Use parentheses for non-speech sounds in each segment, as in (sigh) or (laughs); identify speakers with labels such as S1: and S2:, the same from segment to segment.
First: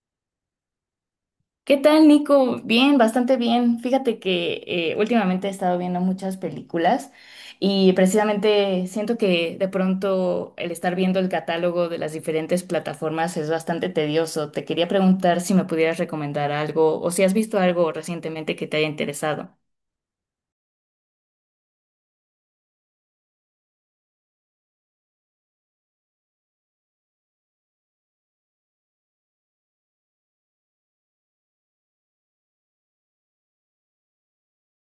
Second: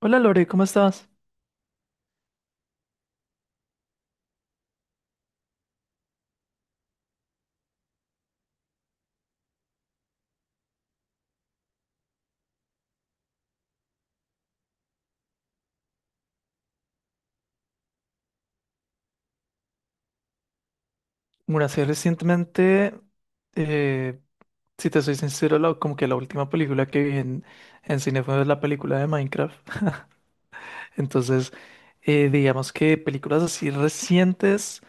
S1: Hola Lore, ¿cómo estás?
S2: ¿Qué tal, Nico? Bien, bastante bien. Fíjate que últimamente he estado viendo muchas películas y precisamente siento que de pronto el estar viendo el catálogo de las diferentes plataformas es bastante tedioso. Te quería preguntar si me pudieras recomendar algo o si has visto algo recientemente que te haya interesado.
S1: Bueno, sí, recientemente, eh, si te soy sincero, como que la última película que vi en cine fue la película de Minecraft. Entonces, digamos que películas así recientes,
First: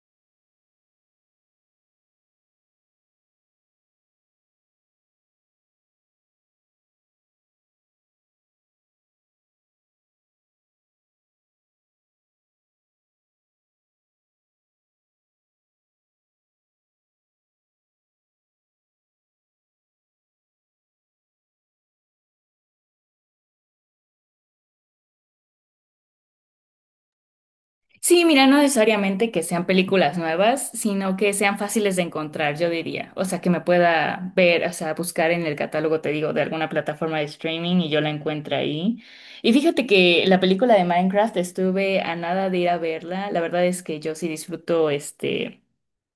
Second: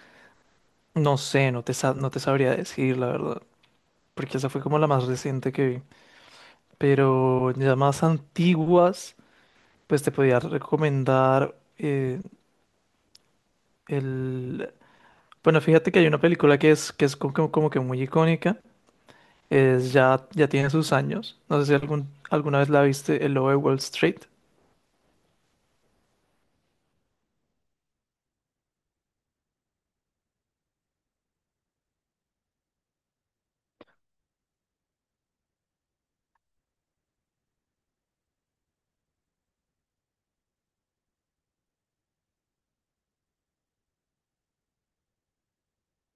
S1: no sé, no te sabría decir, la verdad, porque esa fue como la más reciente que vi. Pero ya más antiguas, pues te podía recomendar el... Bueno, fíjate que hay una película que es como que muy icónica. Es ya, ya tiene sus años. No sé si alguna vez la viste, El Lobo de Wall Street.
S2: Sí, mira, no necesariamente que sean películas nuevas, sino que sean fáciles de encontrar, yo diría. O sea, que me pueda ver, o sea, buscar en el catálogo, te digo, de alguna plataforma de streaming y yo la encuentro ahí. Y fíjate que la película de Minecraft estuve a nada de ir a verla. La verdad es que yo sí disfruto este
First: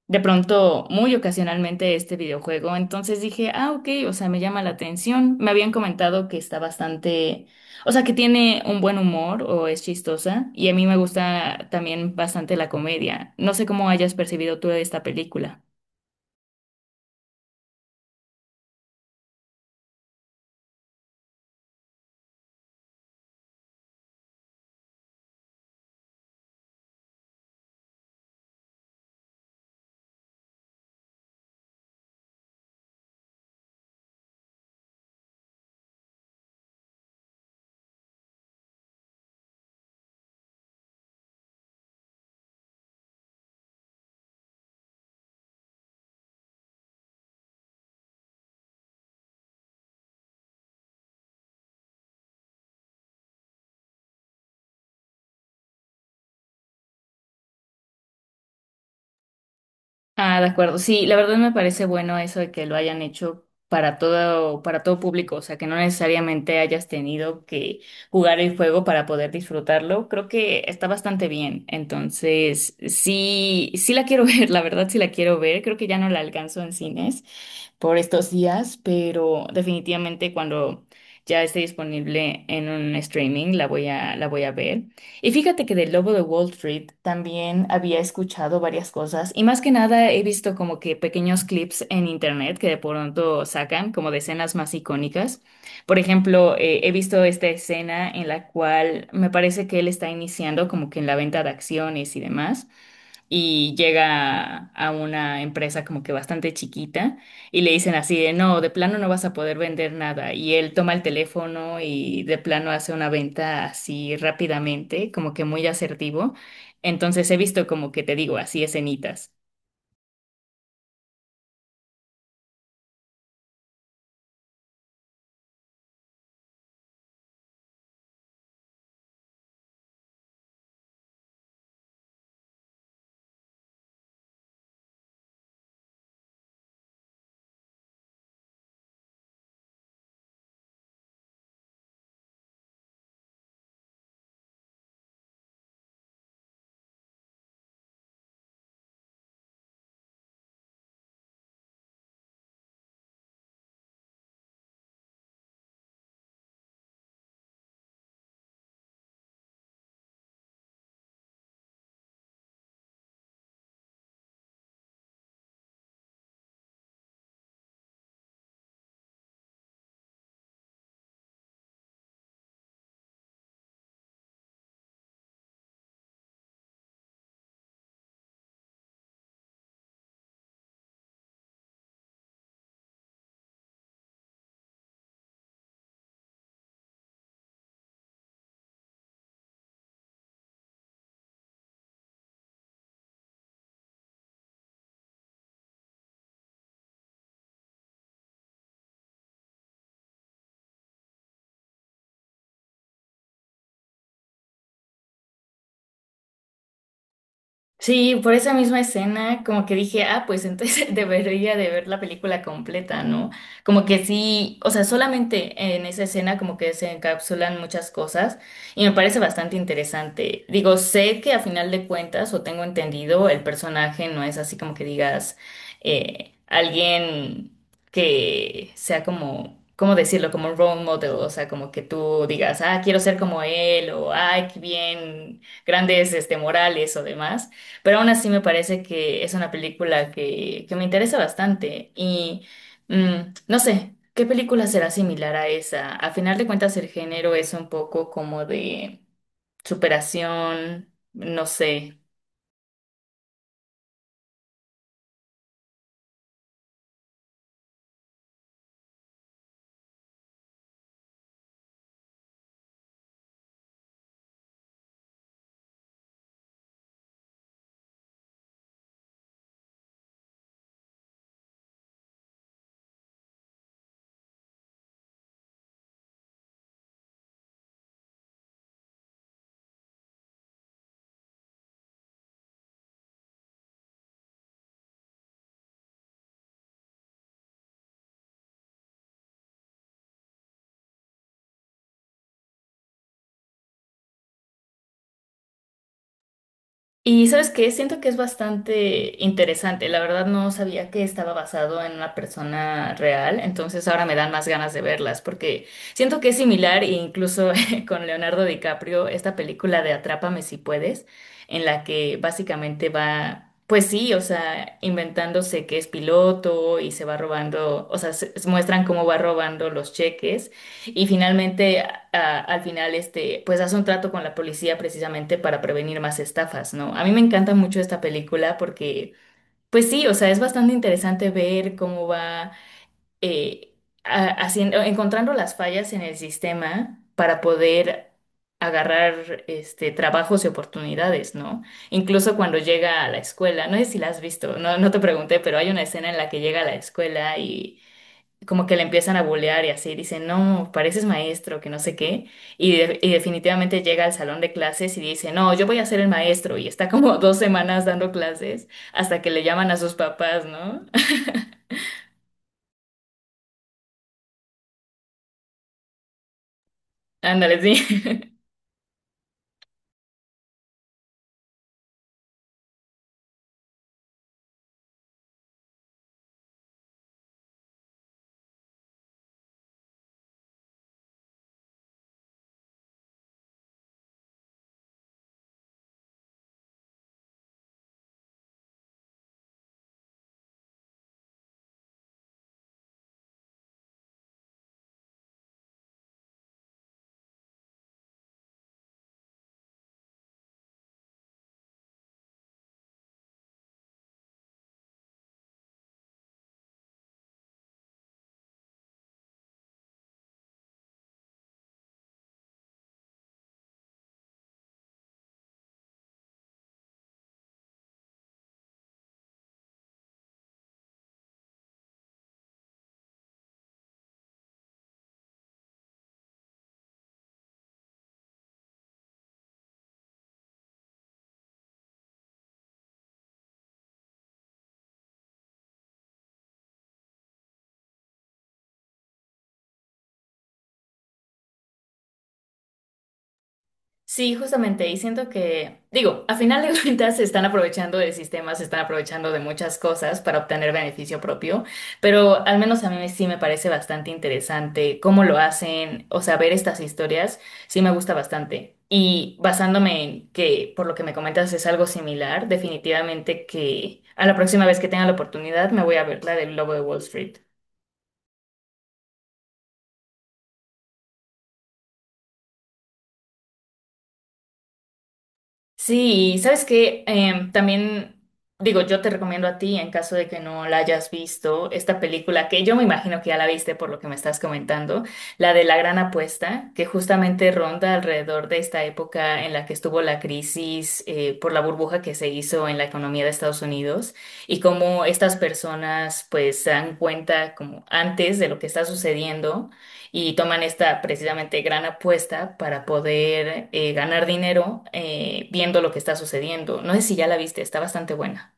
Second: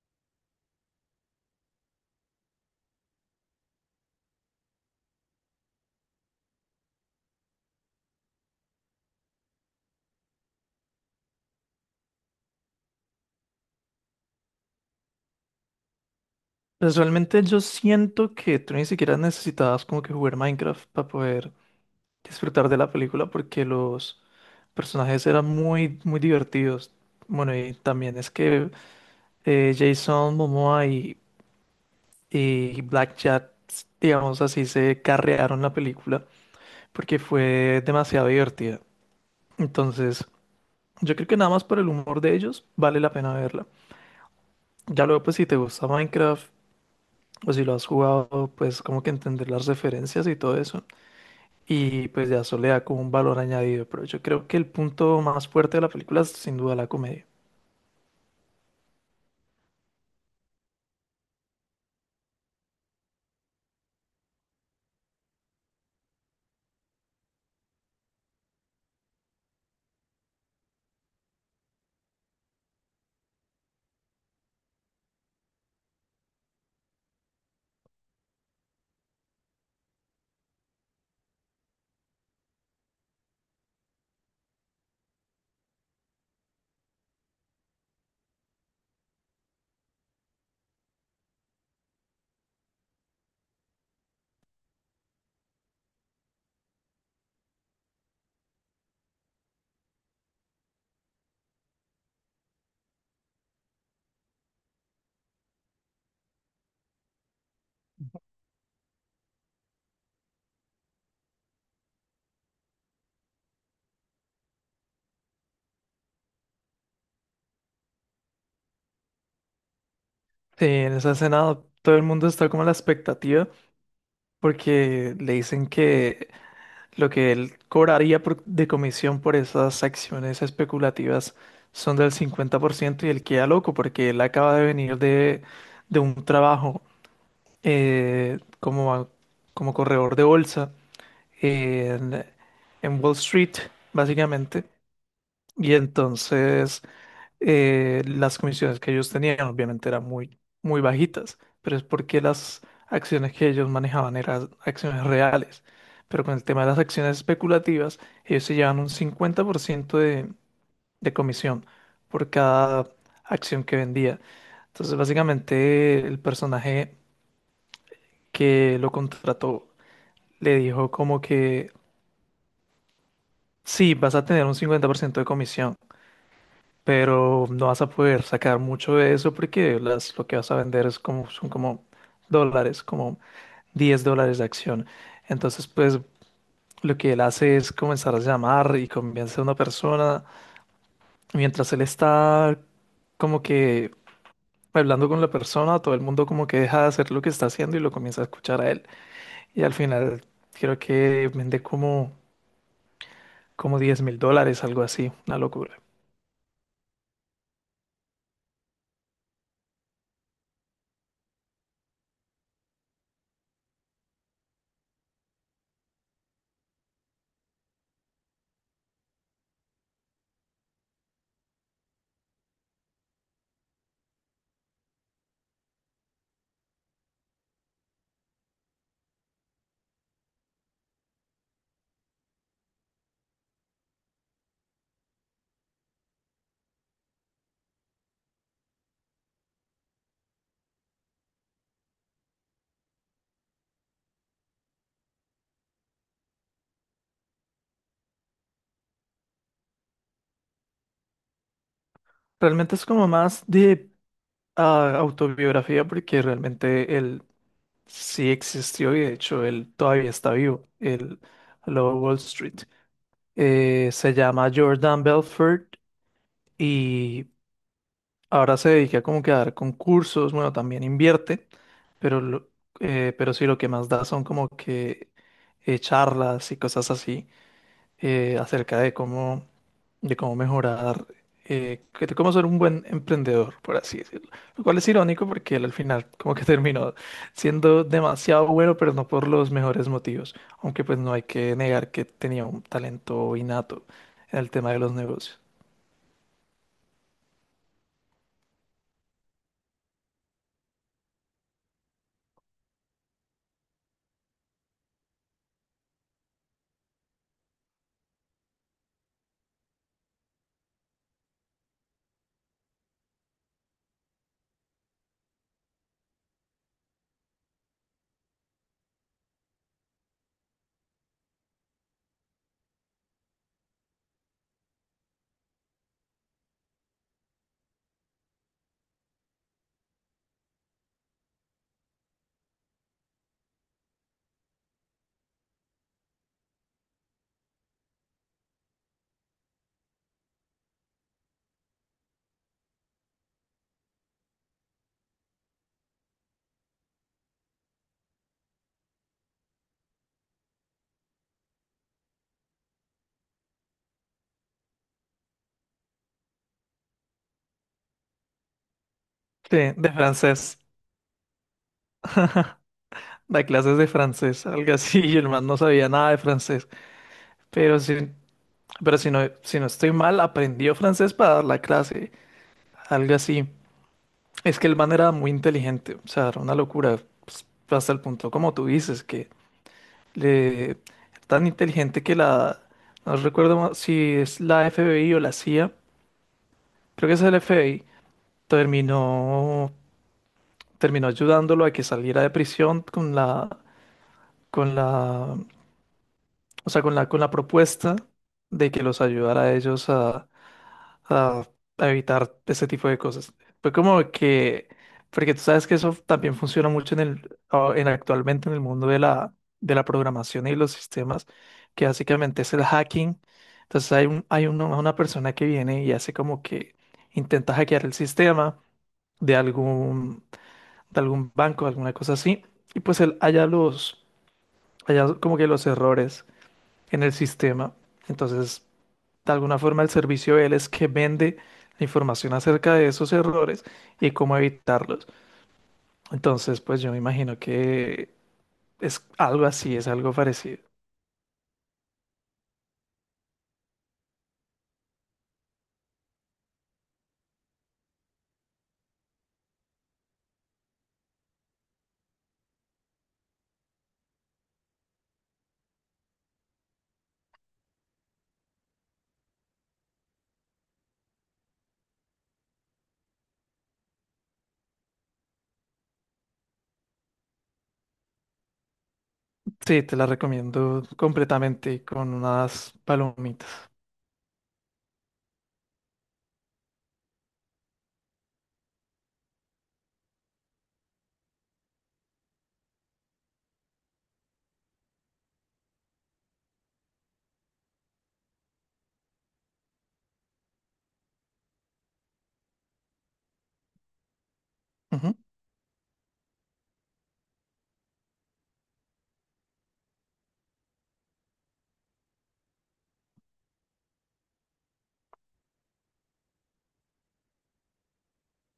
S2: de pronto muy ocasionalmente este videojuego. Entonces dije, ah, ok, o sea, me llama la atención. Me habían comentado que está bastante, o sea, que tiene un buen humor o es chistosa. Y a mí me gusta también bastante la comedia. No sé cómo hayas percibido tú esta película.
S1: Pues realmente yo siento que tú ni siquiera necesitabas como que jugar Minecraft para poder disfrutar de la película porque los personajes eran muy, muy divertidos. Bueno, y también es que Jason Momoa y Black Jack, digamos así, se carrearon la película porque fue demasiado divertida. Entonces, yo creo que nada más por el humor de ellos vale la pena verla. Ya luego, pues si te gusta Minecraft o si lo has jugado, pues como que entender las referencias y todo eso. Y pues ya eso le da como un valor añadido. Pero yo creo que el punto más fuerte de la película es sin duda la comedia.
S2: Ah, de acuerdo. Sí, la verdad me parece bueno eso de que lo hayan hecho para todo público, o sea, que no necesariamente hayas tenido que jugar el juego para poder disfrutarlo. Creo que está bastante bien. Entonces, sí, sí la quiero (laughs) ver, la verdad sí la quiero ver. Creo que ya no la alcanzo en cines por estos días, pero definitivamente cuando ya esté disponible en un streaming la voy a ver. Y fíjate que del Lobo de Wall Street también había escuchado varias cosas y más que nada he visto como que pequeños clips en internet que de pronto sacan como de escenas más icónicas. Por ejemplo, he visto esta escena en la cual me parece que él está iniciando como que en la venta de acciones y demás y llega a una empresa como que bastante chiquita y le dicen así de, no, de plano no vas a poder vender nada. Y él toma el teléfono y de plano hace una venta así rápidamente, como que muy asertivo. Entonces he visto como que te digo, así escenitas.
S1: Sí, en esa escena todo el mundo está como a la expectativa porque le dicen que lo que él cobraría de comisión por esas acciones especulativas son del 50% y él queda loco porque él acaba de venir de un trabajo eh, como, como corredor de bolsa en, en Wall Street, básicamente. Y entonces las comisiones que ellos tenían obviamente eran muy, muy bajitas, pero es porque las acciones que ellos manejaban eran acciones reales. Pero con el tema de las acciones especulativas, ellos se llevan un 50% de comisión por cada acción que vendía. Entonces, básicamente, el personaje que lo contrató le dijo como que sí, vas a tener un 50% de comisión, pero no vas a poder sacar mucho de eso porque lo que vas a vender es como, son como dólares, como $10 de acción. Entonces, pues lo que él hace es comenzar a llamar y convence a una persona. Mientras él está como que hablando con la persona, todo el mundo como que deja de hacer lo que está haciendo y lo comienza a escuchar a él. Y al final creo que vende como $10,000, algo así, una locura.
S2: Sí, por esa misma escena, como que dije, ah, pues entonces (laughs) debería de ver la película completa, ¿no? Como que sí, o sea, solamente en esa escena como que se encapsulan muchas cosas y me parece bastante interesante. Digo, sé que a final de cuentas, o tengo entendido, el personaje no es así como que digas alguien que sea como, ¿cómo decirlo? Como un role model, o sea, como que tú digas, ah, quiero ser como él, o ay, qué bien, grandes este, morales o demás pero aún así me parece que es una película que me interesa bastante. Y no sé, ¿qué película será similar a esa? A final de cuentas, el género es un poco como de superación, no sé.
S1: Realmente es como más de autobiografía porque realmente él sí existió y de hecho él todavía está vivo, el Lobo de Wall Street. Se llama Jordan Belfort y ahora se dedica como que a dar concursos, bueno, también invierte, pero, lo- pero sí lo que más da son como que charlas y cosas así. Acerca de cómo mejorar, de cómo ser un buen emprendedor, por así decirlo. Lo cual es irónico porque él al final como que (laughs) terminó siendo demasiado bueno, pero no por los mejores motivos. Aunque pues no hay que negar que tenía un talento innato en el tema de los negocios.
S2: Y sabes qué, siento que es bastante interesante. La verdad no sabía que estaba basado en una persona real, entonces ahora me dan más ganas de verlas porque siento que es similar e incluso (laughs) con Leonardo DiCaprio, esta película de Atrápame si puedes, en la que básicamente va, pues sí, o sea, inventándose que es piloto y se va robando, o sea, muestran cómo va robando los cheques y finalmente, al final, este, pues hace un trato con la policía precisamente para prevenir más estafas, ¿no? A mí me encanta mucho esta película porque, pues sí, o sea, es bastante interesante ver cómo va eh, haciendo, encontrando las fallas en el sistema para poder agarrar este, trabajos y oportunidades, ¿no? Incluso cuando llega a la escuela, no sé si la has visto, no, no te pregunté, pero hay una escena en la que llega a la escuela y como que le empiezan a bulear y así, dicen, no, pareces maestro, que no sé qué, y definitivamente llega al salón de clases y dice, no, yo voy a ser el maestro, y está como (laughs) dos semanas dando clases hasta que le llaman
S1: Sí,
S2: a
S1: de
S2: sus
S1: francés.
S2: papás, ¿no?
S1: Da clases de francés, algo así, y el man no sabía nada de francés.
S2: (laughs) Ándale,
S1: Pero si,
S2: sí.
S1: pero si no estoy mal, aprendió francés para dar la clase, algo así. Es que el man era muy inteligente, o sea, era una locura, pues, hasta el punto, como tú dices, que le tan inteligente que no recuerdo si es la FBI o la CIA, creo que es el FBI, terminó, terminó ayudándolo a que saliera de prisión con con la, o sea, con la propuesta de que los ayudara a ellos a, a evitar ese tipo de cosas. Fue como que, porque tú sabes que eso también funciona mucho en en actualmente en el mundo de la programación y los sistemas, que básicamente es el hacking. Entonces hay una persona que viene y hace como que intenta hackear el sistema de algún, de algún banco, alguna cosa así, y pues él halla como que los errores en el sistema. Entonces de alguna forma, el servicio de él es que vende la información acerca de esos errores y cómo evitarlos. Entonces, pues yo me imagino que es algo parecido.
S2: Sí, justamente, y siento que, digo, a final de (laughs) cuentas se están aprovechando de sistemas, se están aprovechando de muchas cosas para obtener beneficio propio, pero al menos a mí sí me parece bastante interesante cómo lo hacen, o sea, ver estas historias sí me gusta bastante. Y basándome en que por lo que me comentas es algo similar, definitivamente que a la próxima vez que tenga la oportunidad me voy a ver la del Lobo de Wall Street.
S1: Sí, te la recomiendo completamente y con unas palomitas.
S2: Sí, y sabes que también digo, yo te recomiendo a ti, en caso de que no la hayas visto, esta película que yo me imagino que ya la viste por lo que me estás comentando, la de La Gran Apuesta, que justamente ronda alrededor de esta época en la que estuvo la crisis por la burbuja que se hizo en la economía de Estados Unidos y cómo
S1: Ujú.
S2: estas personas pues se dan cuenta como antes de lo que está sucediendo y toman esta precisamente gran apuesta para poder ganar dinero viendo lo que está sucediendo. No sé si ya la viste, está bastante buena.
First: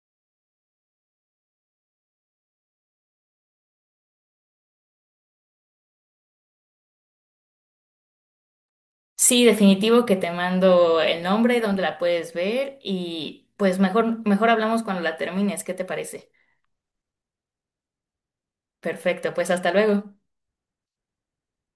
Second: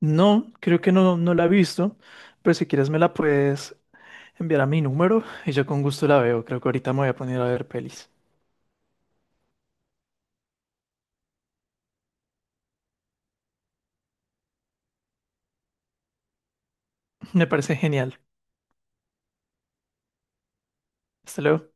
S1: No, creo que no, no la he visto, pero si quieres me la puedes enviar a mi número y yo con gusto la veo. Creo que ahorita me voy a poner a ver pelis.
S2: Sí, definitivo que te mando el nombre, dónde la puedes ver y pues mejor hablamos cuando la termines, ¿qué te parece?
S1: Me parece genial.
S2: Perfecto, pues hasta luego.
S1: Hasta luego.